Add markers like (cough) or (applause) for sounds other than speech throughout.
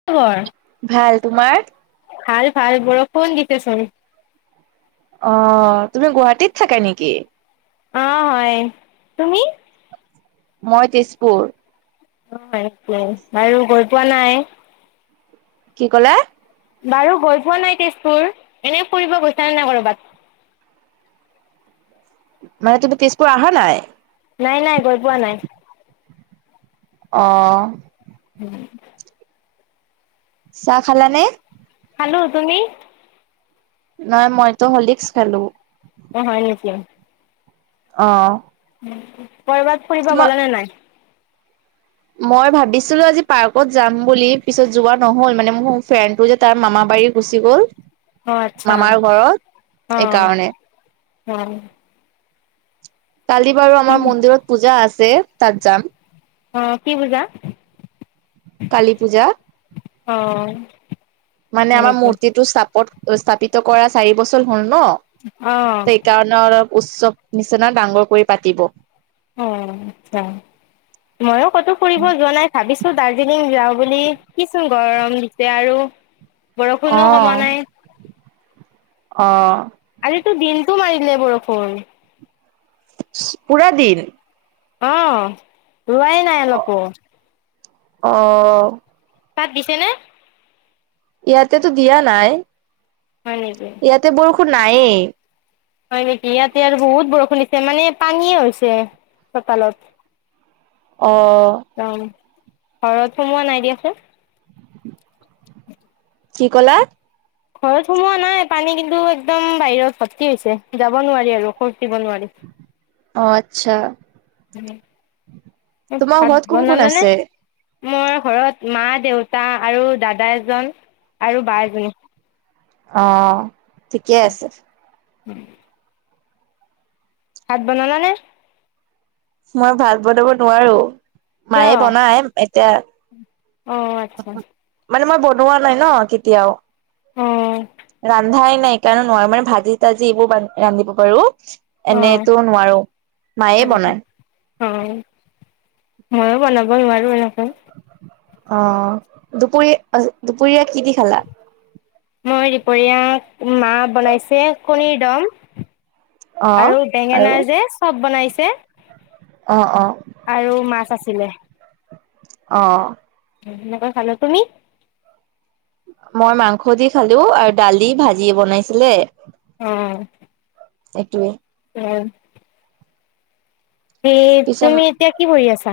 কি খবৰ ভাল তোমাৰ ভাল ভাল বৰষুণ দিছে চোন অ তুমি গুৱাহাটীত থাকা নেকি অ হয় তুমি মই তেজপুৰ অ এইটোৱেই বাৰু গৈ পোৱা নাই কি কলা বাৰু গৈ পোৱা নাই তেজপুৰ এনে ফুৰিব গৈছা নে নাই কৰবাত মানে তুমি তেজপুৰ আহা নাই নাই নাই গৈ পোৱা নাই অ উম চাহ খালা নে খালো তুমি নাই মইতো হলিকচ খালো অ হয় নেকি অ কৰবাত ফুৰিব তোমাৰ গ'লা নে নাই মই ভাবিছিলো আজি পাৰ্কত যাম বুলি পিছত যোৱা নহ'ল মানে মোৰ ফ্ৰেণ্ডটো যে তাৰ মামা বাৰী গুচি গ'ল অ' আচ্ছা। মামাৰ ঘৰত অ' এইকাৰণে অ কালি বাৰু আমাৰ মন্দিৰত পূজা আছে তাত যাম অ কি পুজা কালী পূজা অ মানে হয় আমাৰ নেকি? মূৰ্তিটো চাপত স্থাপিত কৰা চাৰি বছৰ হ'ল ন অ'। সেইকাৰণে অলপ উৎসৱ নিচিনা ডাঙৰ কৰি পাতিব অ আচ্ছা ময়ো ক'তো ফুৰিব যোৱা নাই ভাবিছো দাৰ্জিলিং যাওঁ বুলি একেচোন গৰম দিছে আৰু বৰষুণো কমোৱা নাই আজিতো দিনটো মাৰিলে বৰষুণ পুৰা দিন অ ৰোৱাই নাই অলপো অ তাত দিছে নে ইয়াতেতো দিয়া নাই হয় নেকি ইয়াতে বৰষুণ নাইয়ে হয় নেকি ইয়াতে আৰু বহুত বৰষুণ দিছে মানে পানীয়ে হৈছে চোতালত অ। অ, ঘৰত সোমোৱা নাই দিয়াচোন। কি কলা? ঘৰত সোমোৱা নাই পানী কিন্তু একদম বাহিৰত ভৰ্তি হৈছে যাব নোৱাৰি আৰু খোজ দিব নোৱাৰি। অ আচ্ছা। তোমাৰ ভাত ঘৰত কোন কোন বনালানে? আছে? মোৰ ঘৰত মা, দেউতা আৰু দাদা এজন আৰু বা এজনী। অ ঠিকেই আছে। উম। ভাত বনালানে? মই ভাত বনাব নোৱাৰো কিয় মায়ে বনাই এতিয়া অ আচ্ছা মানে মই বনোৱা নাই ন কেতিয়াও। অ। ৰান্ধাই নাই সেইকাৰণে নোৱাৰো মানে ভাজি-তাজি এইবোৰ ৰান্ধিব পাৰো। অ এনেইটো নোৱাৰো মায়েই বনায়। অ মইয়ো বনাব নোৱাৰো এনেকে। অ। দুপৰীয়া আজি দুপৰীয়া কি দি খালা? মই দুপৰীয়া মা বনাইছে কণীৰ দম অ', আৰু আৰু? বেঙেনাৰ যে চব বনাইছে অ অ। আৰু মাছ আছিলে। অ। সেনেকৈ খালো। তুমি? মই মাংস দি খালো আৰু দালি, ভাজি বনাইছিলে। অ। একেই। কিমান? এই পিছত তুমি এতিয়া কি পঢ়ি আছা?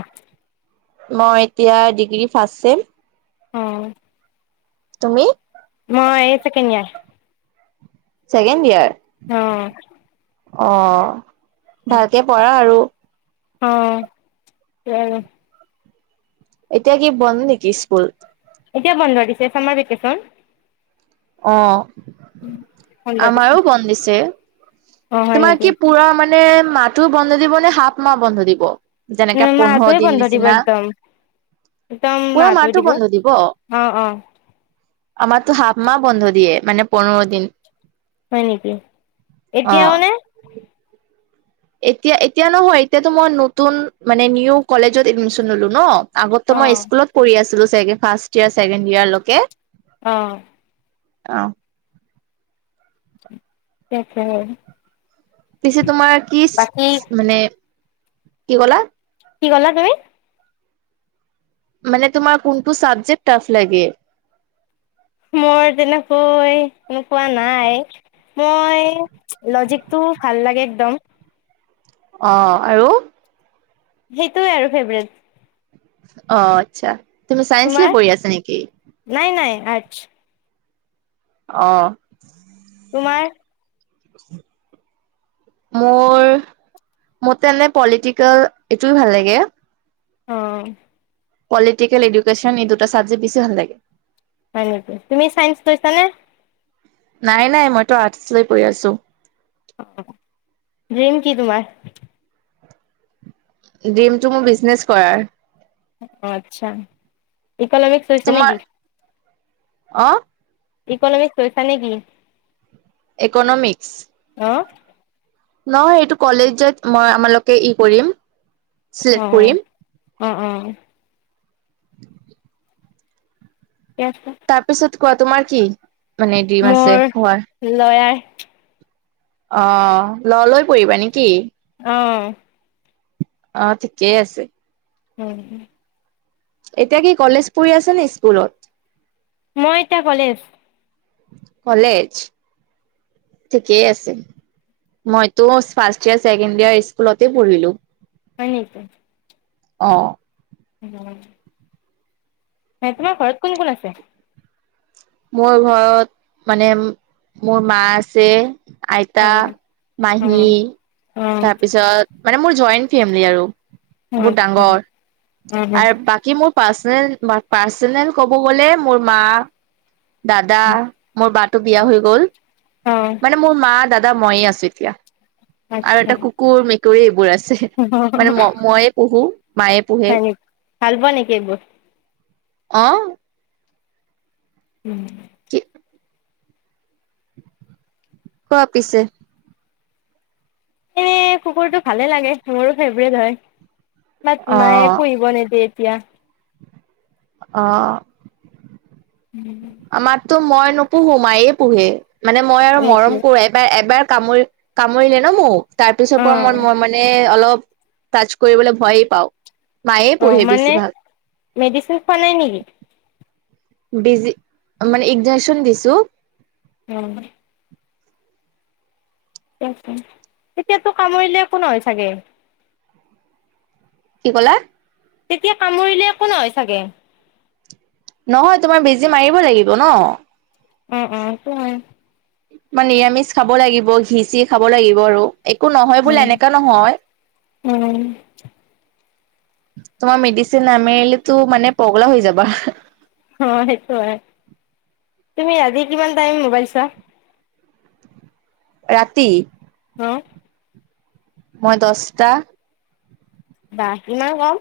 মই এতিয়া ডিগ্ৰী ফাৰ্ষ্ট চেম। অ। তুমি? মই এই চেকেণ্ড য়েৰ। Second year? অ। অ ভালকে পঢ়া আৰু। অ সেইয়াই। এতিয়া কি বন্ধ নিকি স্কুল? এতিয়া বন্ধ দিছে চামাৰ ভেকেচন। অ বন্ধ দিছে আমাৰো বন্ধ দিছে। অ হয় তোমাৰ নেকি কি পুৰা মানে মাহটো বন্ধ দিব নে হাফ মাহ বন্ধ দিব? যেনেকে উম পোন্ধৰ মাহটোৱে দিন বন্ধ দিব নিচিনা। একদম পুৰা মাহটো বন্ধ দিব। অ অ আমাৰটো হাফ মাহ বন্ধ দিয়ে মানে পোন্ধৰ দিন। হয় নিকি। অ এতিয়াও নে? এতিয়া এতিয়া নহয় এতিয়াটো মই নতুন মানে নিউ কলেজত এডমিশন ল'লো ন। আগতটো মই স্কুলত পঢ়ি আছিলোঁ চাগে ফাৰ্ষ্ট ইয়েৰ, ছেকেণ্ড ইয়েৰলৈকে। অঁ। অঁ (unintelligible) পিছে তোমাৰ কিস্ বাকী মানে কি ক'লা? কি ক'লা তুমি? মানে তোমাৰ কোনটো চাবজেক্ট টাফ লাগে? মোৰ তেনেকৈ এনেকুৱা নাই। মই লজিকটো ভাল লাগে একদম। অঁ আৰু? সেইটোৱে আৰু ফ্ৰেবেত। অঁ, আচ্ছা। তুমি চাইন্স লৈ তোমাৰ? পঢ়ি আছা নেকি? নাই, নাই আৰ্টছ। অঁ তোমাৰ? মোৰ মোৰ তেনে পলিটিকেল এইটো ভাল লাগে। অঁ পলিটিকেল, এডুকেশ্যন এই দুটা চাবজেক্ট বেছি ভাল লাগে। হয় নেকি? তুমি চাইন্স লৈছিলানে? নাই, নাই মইতো আৰ্টছ লৈ পঢ়ি আছো। ড্ৰীম কি তোমাৰ? ড্ৰীমটো মোৰ বিজনেছ কৰাৰ। অঁ, আচ্ছা। ইকনমিক্স লৈছা নেকি? তোমাৰ অঁ। ইকনমিক্স লৈছা নেকি? ইকনমিক্স? অঁ। নহয় এইটো কলেজত মই আমালোকে ই কৰিম। চিলেক্ট হয়, হয়। কৰিম অঁ অঁ অঁ ঠিকে আছে। তাৰপিছত কোৱা, তোমাৰ কি মানে ড্ৰীম আছে হোৱাৰ? লয়েয়াৰ। অঁ ল ' লৈ পৰিবা নেকি? অঁ অঁ, ঠিকেই আছে। উম, ওঁ। এতিয়া কি কলেজ পঢ়ি আছে নে স্কুলত? মই এতিয়া কলেজ। কলেজ? ঠিকে আছে। মইটো ফাৰ্ষ্ট ইয়েৰ, ছেকেণ্ড ইয়েৰ স্কুলতে পঢ়িলোঁ। হয় নেকি? অঁ নিজৰ গাঁৱত আছিলোঁ। তোমাৰ ঘৰত কোন কোন আছে? মোৰ ঘৰত মানে, মোৰ মা আছে আইতা, অ' মাহী, অ', অ', তাৰপিছত মানে মোৰ জইণ্ট ফেমিলি আৰু বহুত আচ্ছা ডাঙৰ অ', আৰু বাকী কি মোৰ পাৰ্চনেল পাৰ্চনেল ক'ব গ'লে মোৰ মা, দাদা মোৰ বাটো বিয়া হৈ গল অ', মানে মোৰ মা, দাদা, মইে আছো এতিয়া। আৰু আচ্ছা। এটা কুকুৰ, মেকুৰী, এইবোৰ আছে মানে ম মই পহো মায়ে। পোহে হয় নেকি ভাল পোৱা নেকি একবোৰ আহ উম কি? কোৱা পিছে এ কুকুৰটো, ভালে লাগে মোৰো ফেভৰেট হয় বাট অ মায়ে পুহিব নিদিয়ে। এতিয়া অ ওম আমাৰতো মই নুপুহো মায়েই পুহে মানে মই আৰু নেকি মৰম কৰোৱাই। এবাৰ এবাৰ কামুৰি কামুৰিলে ন মোক তাৰপিছৰ পৰা মই অ', মই মানে অলপ- টাচ কৰিবলৈ ভয়েই পাওঁ। মায়ে অঁ পোহে মানে বেছিভাগ মেডিচিন খোৱা নাই নেকি? ডজি মানে একগজেশ্যন দিছোঁ। অ তেতিয়াতো কামুৰিলে একোন নহয় চাগে। কি ক'লা? তেতিয়া কামুৰিলে একো নহয় চাগে। নহয় তোমাৰ বেজি মাৰিব লাগিব ন। অ অ আ মই নিৰামিষ খাব লাগিব ঘিচি খাব লাগিব আৰু একো নহয় বোলে উম, এনেকা নহয় উম। তোমাৰ মেডিচিন নামাৰিলো মানে পগলা হৈ যাবা। অ সেইটো হয় তুমি ৰাতি কিমান টাইম মোবাইল চোৱা। ৰাতি অ- মই দছটা- বাাহ ইমান কওঁ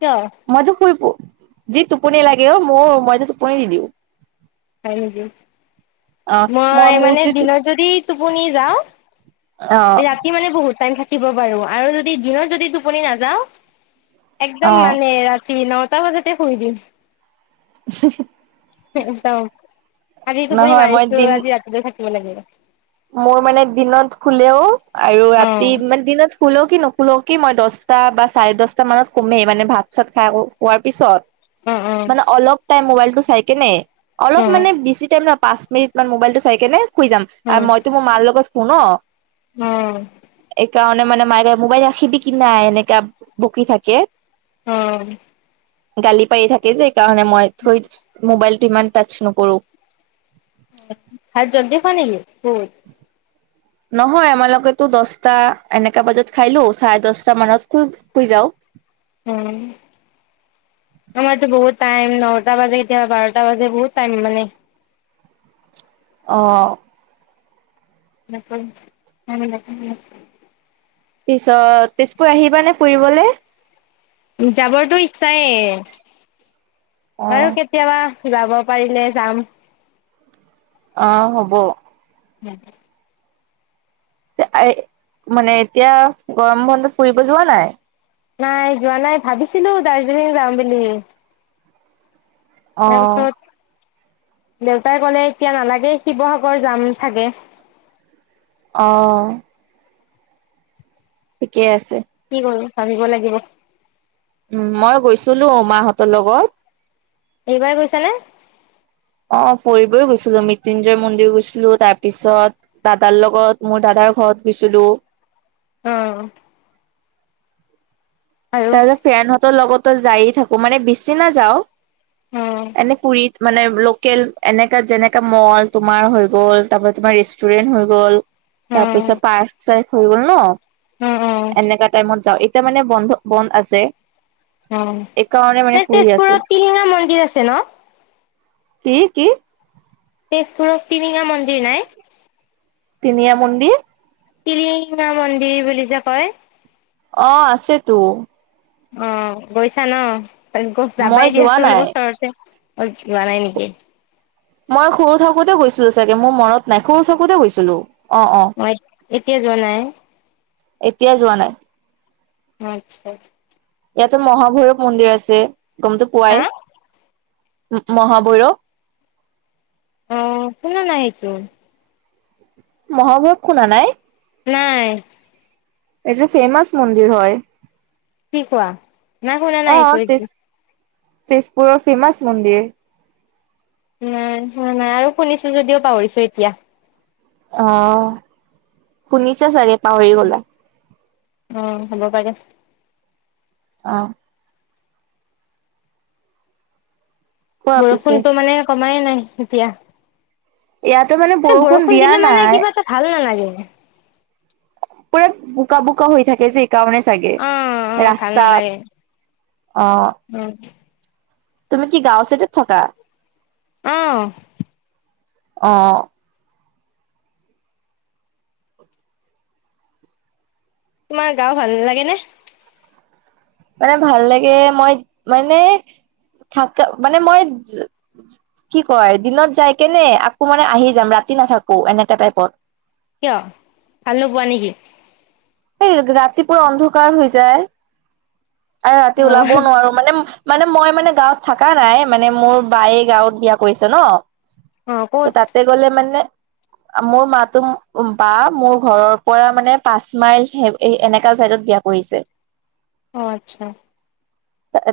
কিয়? মইতো শুই প যি টোপনি লাগে অ মই মইতো টোপনি দি দিওঁ। হয় নেকি কি মই মানে দিন যদি টোপনি যাওঁ অ বাকী মানে বহুত টাইম থাকিব বাৰু আৰু যদি দিনত যদি টোপনি নাযাওঁ। একদম অ' মানে ৰাতি নটা বজাতে শুই দিম। একদম উ আজি টোপুনি মাৰিছো আজি ৰাতিলৈ থাকিব লাগিব মোৰ মানে দিনত খোলেও আৰু অ ৰাতি মানে দিনত- শুলও কি নোশুও কি মই দহটা বা চাৰে দহটা মানত কমেই মানে ভাত চাত খাই খোৱাৰ পিছত অ অ মানে অলপ টাই মবাইলটো চাই কিনে। উ বেছি টাইম নহ পাঁচ মিনিট মান মোবাইলটো চাই কেনে শুই যাম আৰু মইতো মোৰ মাৰ লগত ফোন অ উম। এইকাৰণে মানে ম মোবাইল ৰাখিব কি নাই এনেকা বকি থাকে। অঁ। গালি পাৰি থাকে যে কাৰণে মই থৈ মোবাইলটো ইমান টাচ নকৰো। খাত জল দে ফ নে বত (unintelligible) নহয় আমালোকেতো দহটা এনেকা বজাত খাইলো চাৰে দহটা মানত শুই- শুই যাও। উম। মমতো বহত াইম নটা বাজে বাৰটা বাজে বহত াইম মানে (unintelligible) অঁ। নম (inaudible) পিছত তেজপুৰ আহিবানে ফুৰিবলৈ? যাবৰটোো ইচ্ছাই অ বাৰু (unintelligible) কেতিয়াবা যাব পাৰিলে যাম। অ' হ'ব। ও (unintelligible) মানে এতিয়া গৰম বন্ধত ফুৰিব যোৱা নাই? নাই যোৱা নাই ভাবিছিলোঁ দাৰ্জিলিং যাম বুলি। অ তাৰপিছত দেউতাই ক'লে এতিয়া নালাগে, শিৱসাগৰ যাম চাগে। অঁ। ঠিকে আছে। কি কৰো ভাবিব লাগিব। উম, মই গৈছিলো অ মাহঁতৰ লগত। এইবাৰ গৈছা নে? অ' ফুৰিবও গৈছিলো মৃত্যুঞ্জয় মন্দিৰ গৈছিলো তাৰ পিছত। দাদাৰ লগত, মোৰ দাদাৰ ঘৰত গৈছিলো। অঁ। আৰু তাৰ পিছত ফ্ৰেণ্ডহঁতৰ লগতো যায়ে থাকো, মানে বেছি নাযাও অ এনে পুৰিত। মানে লোকেল এনেকা যেনেকা মল তোমাৰ হৈ গ'ল তাৰপৰা তোমাৰ ৰেষ্টুৰেন্ট হৈ গ'ল। অ তাৰ পিছত পাৰ্ক চাৰক হৈ গল ন অ অ এনেকা টাইমত যাও এতিয়া মানে বন্ধ। (unintelligible) বন্ধ আছে। এইকাৰণে মানে অ' ফুৰি আছো তেজপুৰত টিলিঙা মন্দিৰ আছে ন? কি কি? তেজপুৰত টিলিঙা মন্দিৰ নাই। টিলিঙা মন্দিৰ। টিলিঙা মন্দিৰ বুলি যে কয়। অ' আছে তো। অ' গৈছা ন, মই যাবাই যোৱা দিয়াছো ওচৰতে। মানে নাই ওচৰতে লোৱা নাই নেকি (unintelligible) মই সৰু থাকোতে গৈছিলো চাগে, মোৰ মনত নাই সৰু থাকোতে গৈছিলো। অ অ মই এতিয়া যোৱা নাই। এতিয়া যোৱা নাই। আচ্ছা। ইয়াতে মহাভৈৰৱ মন্দিৰ আছে, গমটো হা পোৱাই মহাভৈৰৱ। অ' শুনা নাই এইটো। মহাভৈৰৱ শুনা নাই? নাই। এইটো ফেমাচ মন্দিৰ হয়। কি কোৱা? অ (unintelligible) তেজ তেজপুৰৰ ফেমাচ মন্দিৰ। নাই, নাই আৰু শুনিছো যদিও পাহৰিছো এতিয়া। অ শুনিছা চাগে, পাহৰি গলা। অ হ'ব পাৰে। অ কোৱা পিছে বৰষুণটো মানে কমাই নাই এতিয়া। ইয়াটো মানে মানে, বৰষুণ দিয়া দিলে মানে নাই কিবা এটা ভাল নালাগে। পুৰা বোকা বোকা হৈ থাকে যে। কাৰণে চাগে, অ', অ', ৰাস্তাত অ অ! তুমি কি গাঁৱৰ চাইটত থাকা? অহ, অ! তোমাৰ গাওঁ ভাল লাগে নে? মানে ভাল লাগে, মই মানে থাক মানে মই কি কয় দিনত যায় কেনে আকৌ মানে আহি যাম ৰাতি নাথাকো এনেকা টাইপত। কিয় ভাল নোপোৱা নেকি? এই ৰাতিপুৱা অন্ধকাৰ হৈ যায় আৰু ৰাতি ওলাবও অ', নোৱাৰো মানে মানে মই মানে গাঁৱত থাকা নাই! মানে মোৰ বাইয়ে গাঁৱত বিয়া কৰিছে ন। অ', ক'ত? ত তাতে গলে মানে মোৰ মাতো বা মোৰ ঘৰৰ পৰা মানে পাঁচ ইছ্মাইল হে এনেকা চাইডত বিয়া কৰিছে। অ আচ্ছা!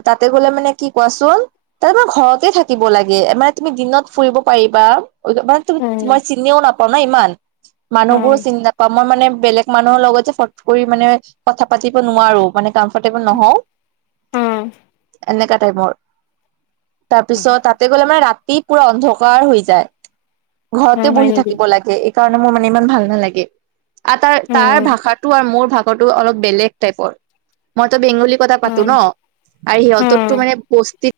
তাতে গলে মানে কি কোৱাচোন তাত আমাৰ ঘৰতে থাকিব লাগে, মানে তুমি দিনত ফুৰিব পাৰিবা। বাট তুমি, উম, মই চিনিও নাপাও ন ইমান! মানুহবোৰো অ', চিনি নাপাওঁ মই মানে বেলেগ মানুহ লগত যে ফট কৰি মানে কথা পাতিব নোৱাৰো। মানে কমফৰটেবল নহওঁ অ', এনেকা টাইমৰ। তাৰ পিছত তাতে গলে মানে- ৰাতি পুৰা অন্ধকাৰ হৈ যায়, ঘৰতে অ', হয় বহি নেকি? থাকিব লাগে। এইকাৰণে মোৰ মানে ইমান ভাল নালাগে। তাৰ তাৰ উম, ভাষাটো আৰু মোৰ ভাষাটো অলপ বেলেগ টাইপৰ, মইতো বেংগলী কথা পাতো উম, ন। আৰু উম। সিহঁতৰটো মানে বস্তিক।